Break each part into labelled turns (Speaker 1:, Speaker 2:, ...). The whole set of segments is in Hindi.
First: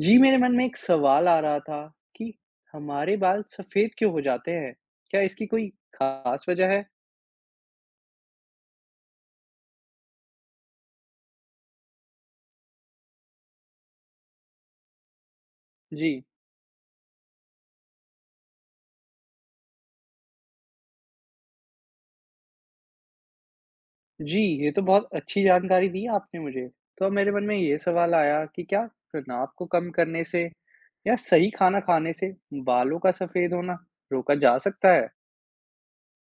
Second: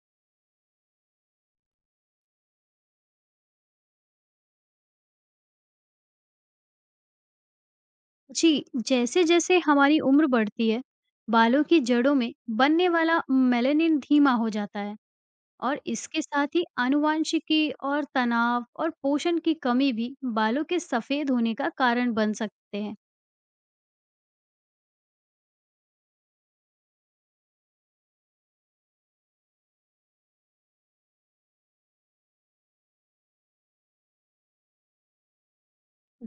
Speaker 1: जी मेरे मन में एक सवाल आ रहा था कि हमारे बाल सफेद क्यों हो जाते हैं? क्या इसकी कोई खास वजह है?
Speaker 2: जी, जैसे-जैसे हमारी उम्र बढ़ती है, बालों की जड़ों में बनने वाला मेलानिन धीमा हो जाता है और इसके
Speaker 1: जी
Speaker 2: साथ ही आनुवंशिकी और तनाव और पोषण की कमी भी बालों के सफेद होने का कारण बन सकते हैं।
Speaker 1: जी ये तो बहुत अच्छी जानकारी दी आपने मुझे। तो अब मेरे मन में ये सवाल आया कि क्या तनाव को कम करने से या सही खाना खाने से बालों का सफेद होना रोका जा सकता है?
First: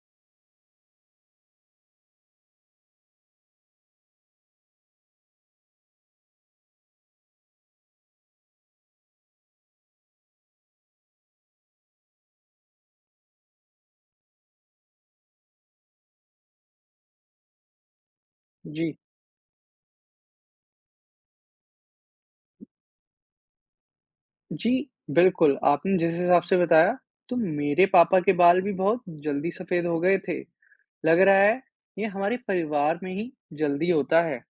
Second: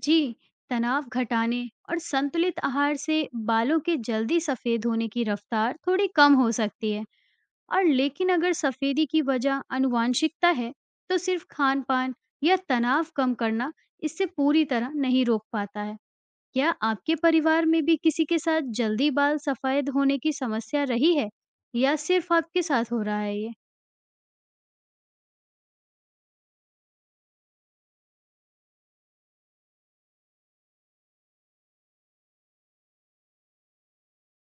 Speaker 2: जी, तनाव घटाने और संतुलित आहार से बालों के जल्दी सफेद होने की रफ्तार थोड़ी कम हो सकती है। लेकिन अगर सफेदी की वजह आनुवांशिकता है, तो सिर्फ खान-पान या तनाव कम करना इससे पूरी तरह नहीं रोक पाता है। क्या आपके परिवार में भी किसी के साथ
Speaker 1: जी
Speaker 2: जल्दी बाल सफेद होने की समस्या रही है या सिर्फ आपके साथ हो रहा है ये?
Speaker 1: जी बिल्कुल आपने जिस हिसाब से बताया तो मेरे पापा के बाल भी बहुत जल्दी सफेद हो गए थे। लग रहा है ये हमारे परिवार में ही जल्दी होता है।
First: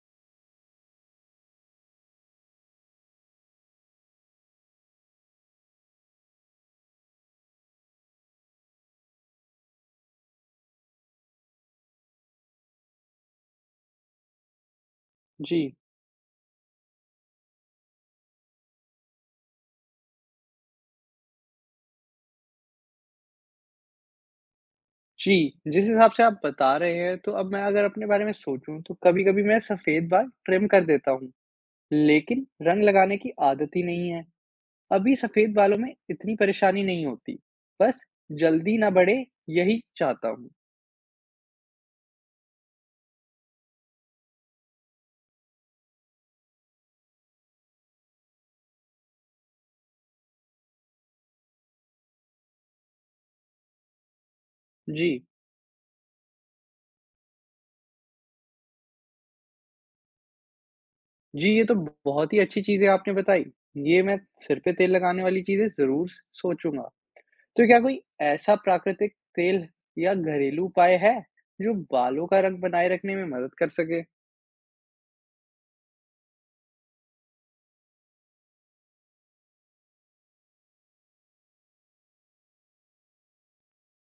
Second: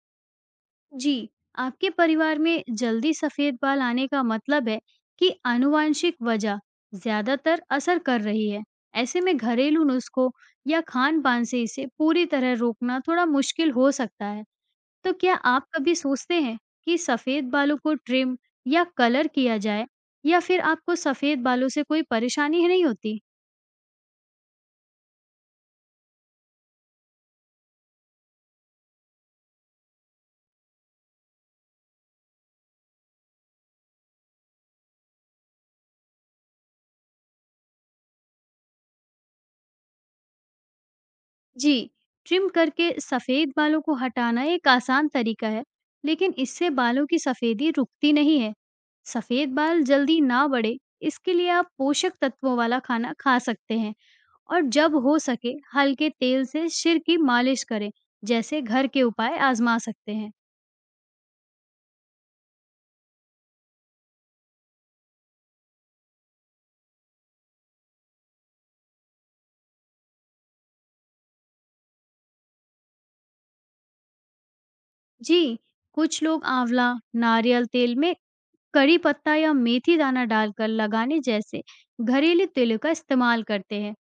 Speaker 2: जी, आपके परिवार में जल्दी सफेद बाल आने का मतलब है कि आनुवांशिक वजह ज्यादातर असर कर रही है। ऐसे में घरेलू नुस्खों या खान-पान से इसे पूरी तरह रोकना थोड़ा मुश्किल हो सकता है। तो क्या
Speaker 1: जी
Speaker 2: आप कभी सोचते हैं कि सफ़ेद बालों को ट्रिम या कलर किया जाए, या फिर आपको सफ़ेद बालों से कोई परेशानी नहीं होती?
Speaker 1: जी, जिस हिसाब से आप बता रहे हैं, तो अब मैं अगर अपने बारे में सोचूँ, तो कभी-कभी मैं सफ़ेद बाल ट्रिम कर देता हूँ, लेकिन रंग लगाने की आदत ही नहीं है। अभी सफ़ेद बालों में इतनी परेशानी नहीं होती, बस जल्दी ना बढ़े, यही चाहता हूँ।
Speaker 2: जी, ट्रिम करके सफ़ेद बालों को हटाना एक आसान तरीका है, लेकिन इससे बालों की सफ़ेदी रुकती नहीं है। सफ़ेद बाल जल्दी ना बढ़े, इसके लिए आप पोषक तत्वों वाला खाना खा सकते हैं और जब
Speaker 1: जी,
Speaker 2: हो सके हल्के तेल से सिर की मालिश करें, जैसे घर के उपाय आजमा सकते हैं।
Speaker 1: जी, ये तो बहुत ही अच्छी चीज़ें आपने बताई। ये मैं सिर पे तेल लगाने वाली चीज़ें ज़रूर स सोचूँगा। तो क्या कोई ऐसा प्राकृतिक तेल या घरेलू उपाय है, जो बालों का रंग बनाए रखने में मदद कर सके?
Speaker 2: जी, कुछ लोग आंवला, नारियल तेल में करी पत्ता या मेथी दाना डालकर लगाने जैसे घरेलू तेलों का इस्तेमाल करते हैं।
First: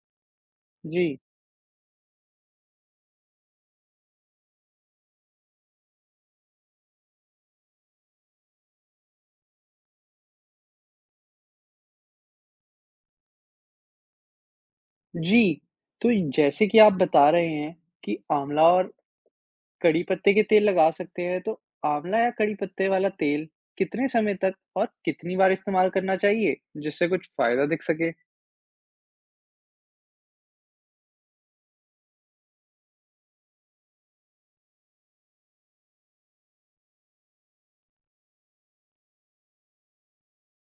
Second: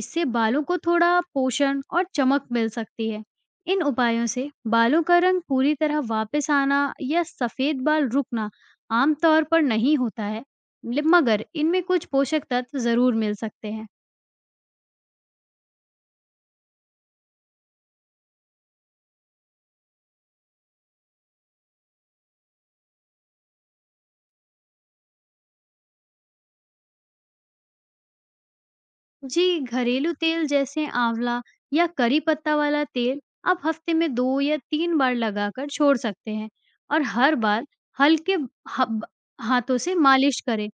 Speaker 2: इससे बालों को
Speaker 1: जी।
Speaker 2: थोड़ा पोषण और चमक मिल सकती है। इन उपायों से बालों का रंग पूरी तरह वापस आना या सफेद बाल रुकना आमतौर पर नहीं होता है, मगर इनमें कुछ पोषक तत्व जरूर मिल सकते हैं।
Speaker 1: जी, तो जैसे कि आप बता रहे हैं कि आँवला और कड़ी पत्ते के तेल लगा सकते हैं, तो आँवला या कड़ी पत्ते वाला तेल कितने समय तक और कितनी बार इस्तेमाल करना चाहिए, जिससे कुछ फ़ायदा दिख सके?
Speaker 2: जी, घरेलू तेल जैसे आंवला या करी पत्ता वाला तेल आप हफ्ते में 2 या 3 बार लगाकर छोड़ सकते हैं और हर बार हल्के हब- हाथों से मालिश करें।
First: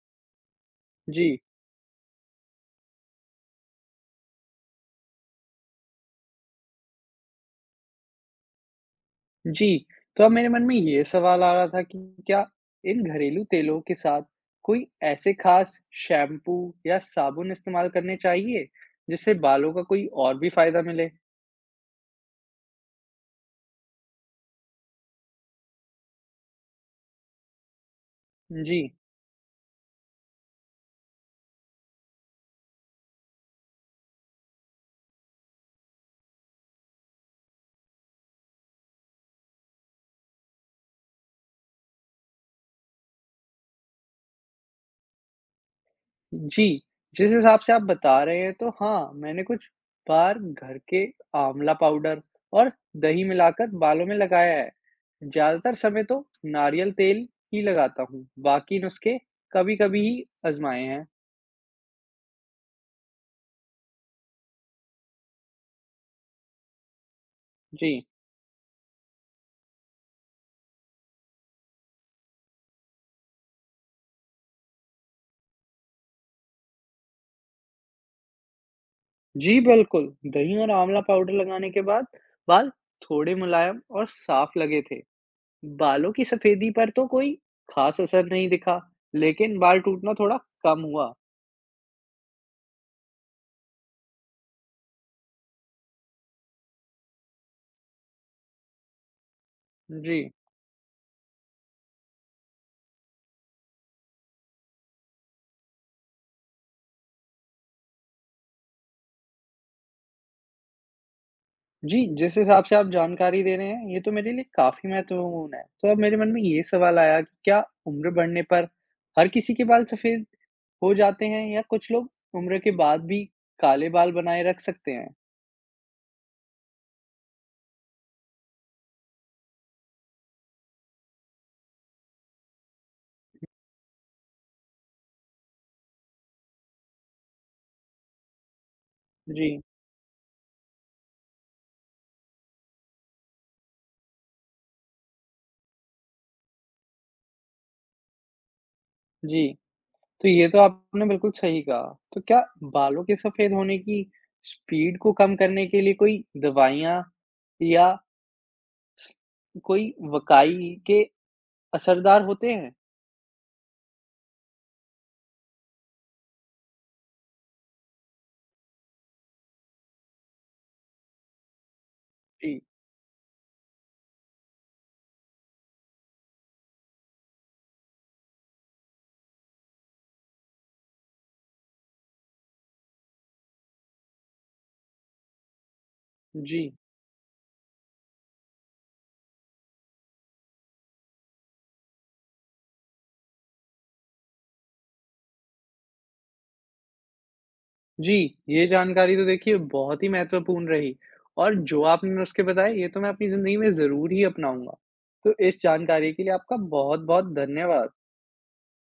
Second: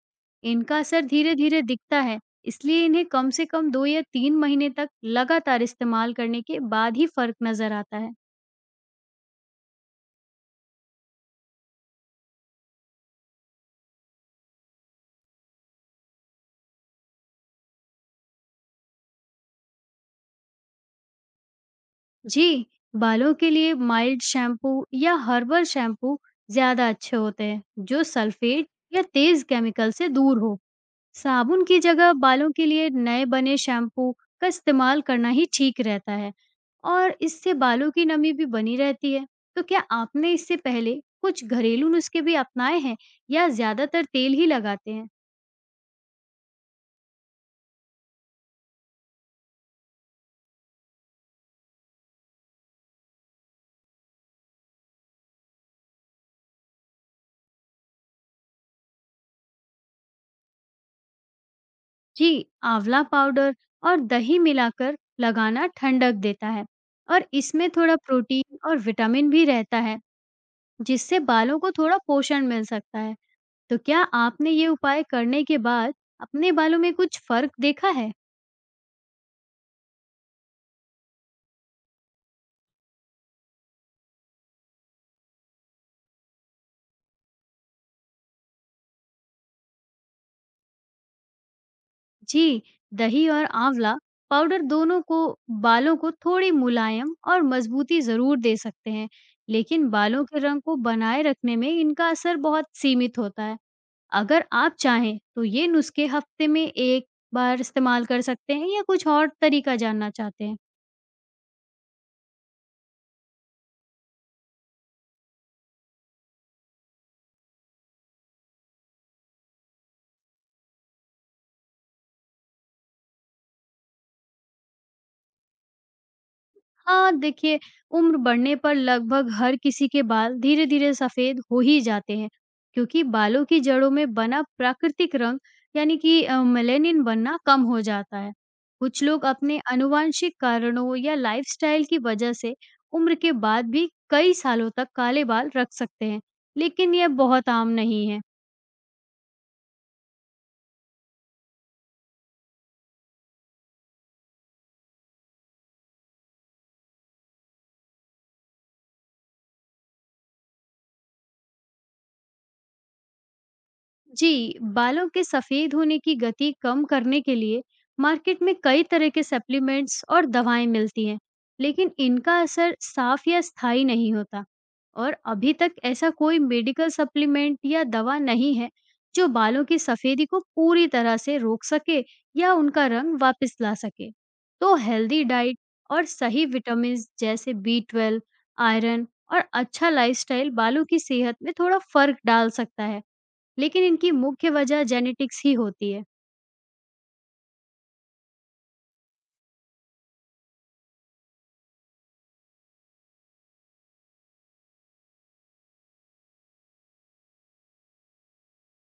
Speaker 2: इनका असर
Speaker 1: जी,
Speaker 2: धीरे-धीरे दिखता है, इसलिए इन्हें कम से कम 2 या 3 महीने तक लगातार इस्तेमाल करने के बाद ही फर्क नजर आता है।
Speaker 1: जी, तो अब मेरे मन में ये सवाल आ रहा था कि क्या इन घरेलू तेलों के साथ कोई ऐसे ख़ास शैम्पू या साबुन इस्तेमाल करने चाहिए, जिससे बालों का कोई और भी फ़ायदा मिले?
Speaker 2: जी, बालों के लिए माइल्ड शैम्पू या हर्बल शैम्पू ज्यादा अच्छे होते हैं, जो सल्फेट
Speaker 1: जी।
Speaker 2: या तेज केमिकल से दूर हो। साबुन की जगह बालों के लिए नए बने शैम्पू का इस्तेमाल करना ही ठीक रहता है और इससे बालों की नमी भी बनी रहती है। तो क्या आपने इससे पहले कुछ घरेलू नुस्खे भी अपनाए हैं या ज्यादातर तेल ही लगाते हैं?
Speaker 1: जी, जिस हिसाब से आप बता रहे हैं तो हाँ, मैंने कुछ बार घर के आंवला पाउडर और दही मिलाकर बालों में लगाया है। ज़्यादातर समय तो नारियल तेल ही लगाता हूँ, बाकी नुस्खे कभी-कभी ही आज़माए हैं।
Speaker 2: जी, आंवला पाउडर और दही मिलाकर लगाना ठंडक देता है और इसमें थोड़ा
Speaker 1: जी।
Speaker 2: प्रोटीन और विटामिन भी रहता है, जिससे बालों को थोड़ा पोषण मिल सकता है। तो क्या आपने ये उपाय करने के बाद अपने बालों में कुछ फर्क देखा है?
Speaker 1: जी, बिल्कुल। दही और आंवला पाउडर लगाने के बाद बाल थोड़े मुलायम और साफ लगे थे। बालों की सफ़ेदी पर तो कोई खास असर नहीं दिखा, लेकिन बाल टूटना थोड़ा कम हुआ।
Speaker 2: जी, दही और आंवला पाउडर दोनों को बालों को थोड़ी मुलायम और मजबूती ज़रूर दे सकते हैं, लेकिन
Speaker 1: जी।
Speaker 2: बालों के रंग को बनाए रखने में इनका असर बहुत सीमित होता है। अगर आप चाहें तो ये नुस्खे हफ्ते में एक बार इस्तेमाल कर सकते हैं, या कुछ और तरीका जानना चाहते हैं?
Speaker 1: जी, जिस हिसाब से आप जानकारी दे रहे हैं, ये तो मेरे लिए काफ़ी महत्वपूर्ण है। तो अब मेरे मन में ये सवाल आया कि क्या उम्र बढ़ने पर हर किसी के बाल सफ़ेद हो जाते हैं या कुछ लोग उम्र के बाद भी काले बाल बनाए रख सकते हैं?
Speaker 2: हाँ, देखिए, उम्र बढ़ने पर लगभग हर किसी के बाल धीरे-धीरे सफ़ेद हो ही जाते हैं, क्योंकि बालों की जड़ों में बना प्राकृतिक रंग, यानी कि मेलानिन बनना कम हो जाता है। कुछ लोग अपने
Speaker 1: जी,
Speaker 2: आनुवांशिक कारणों या लाइफ़स्टाइल की वजह से उम्र के बाद भी कई सालों तक काले बाल रख सकते हैं, लेकिन यह बहुत आम नहीं है।
Speaker 1: जी। तो ये तो आपने बिल्कुल सही कहा। तो क्या बालों के सफ़ेद होने की स्पीड को कम करने के लिए कोई दवाइयाँ या कोई वकाई के असरदार होते हैं?
Speaker 2: जी, बालों के सफेद होने की गति कम करने के लिए मार्केट में कई तरह के सप्लीमेंट्स और दवाएं मिलती हैं, लेकिन इनका
Speaker 1: जी,
Speaker 2: असर साफ या स्थायी नहीं होता। और अभी तक ऐसा कोई मेडिकल सप्लीमेंट या दवा नहीं है, जो बालों की सफेदी को पूरी तरह से रोक सके या उनका रंग वापस ला सके। तो हेल्दी डाइट और सही
Speaker 1: जी।
Speaker 2: विटामिन जैसे B12, आयरन और अच्छा लाइफस्टाइल बालों की सेहत में थोड़ा फर्क डाल सकता है। लेकिन इनकी मुख्य वजह जेनेटिक्स ही होती है।
Speaker 1: जी, ये जानकारी तो देखिए बहुत ही महत्वपूर्ण रही और जो आपने नुस्खे बताए ये तो मैं अपनी ज़िंदगी में ज़रूर ही अपनाऊँगा। तो इस जानकारी के लिए आपका बहुत-बहुत धन्यवाद।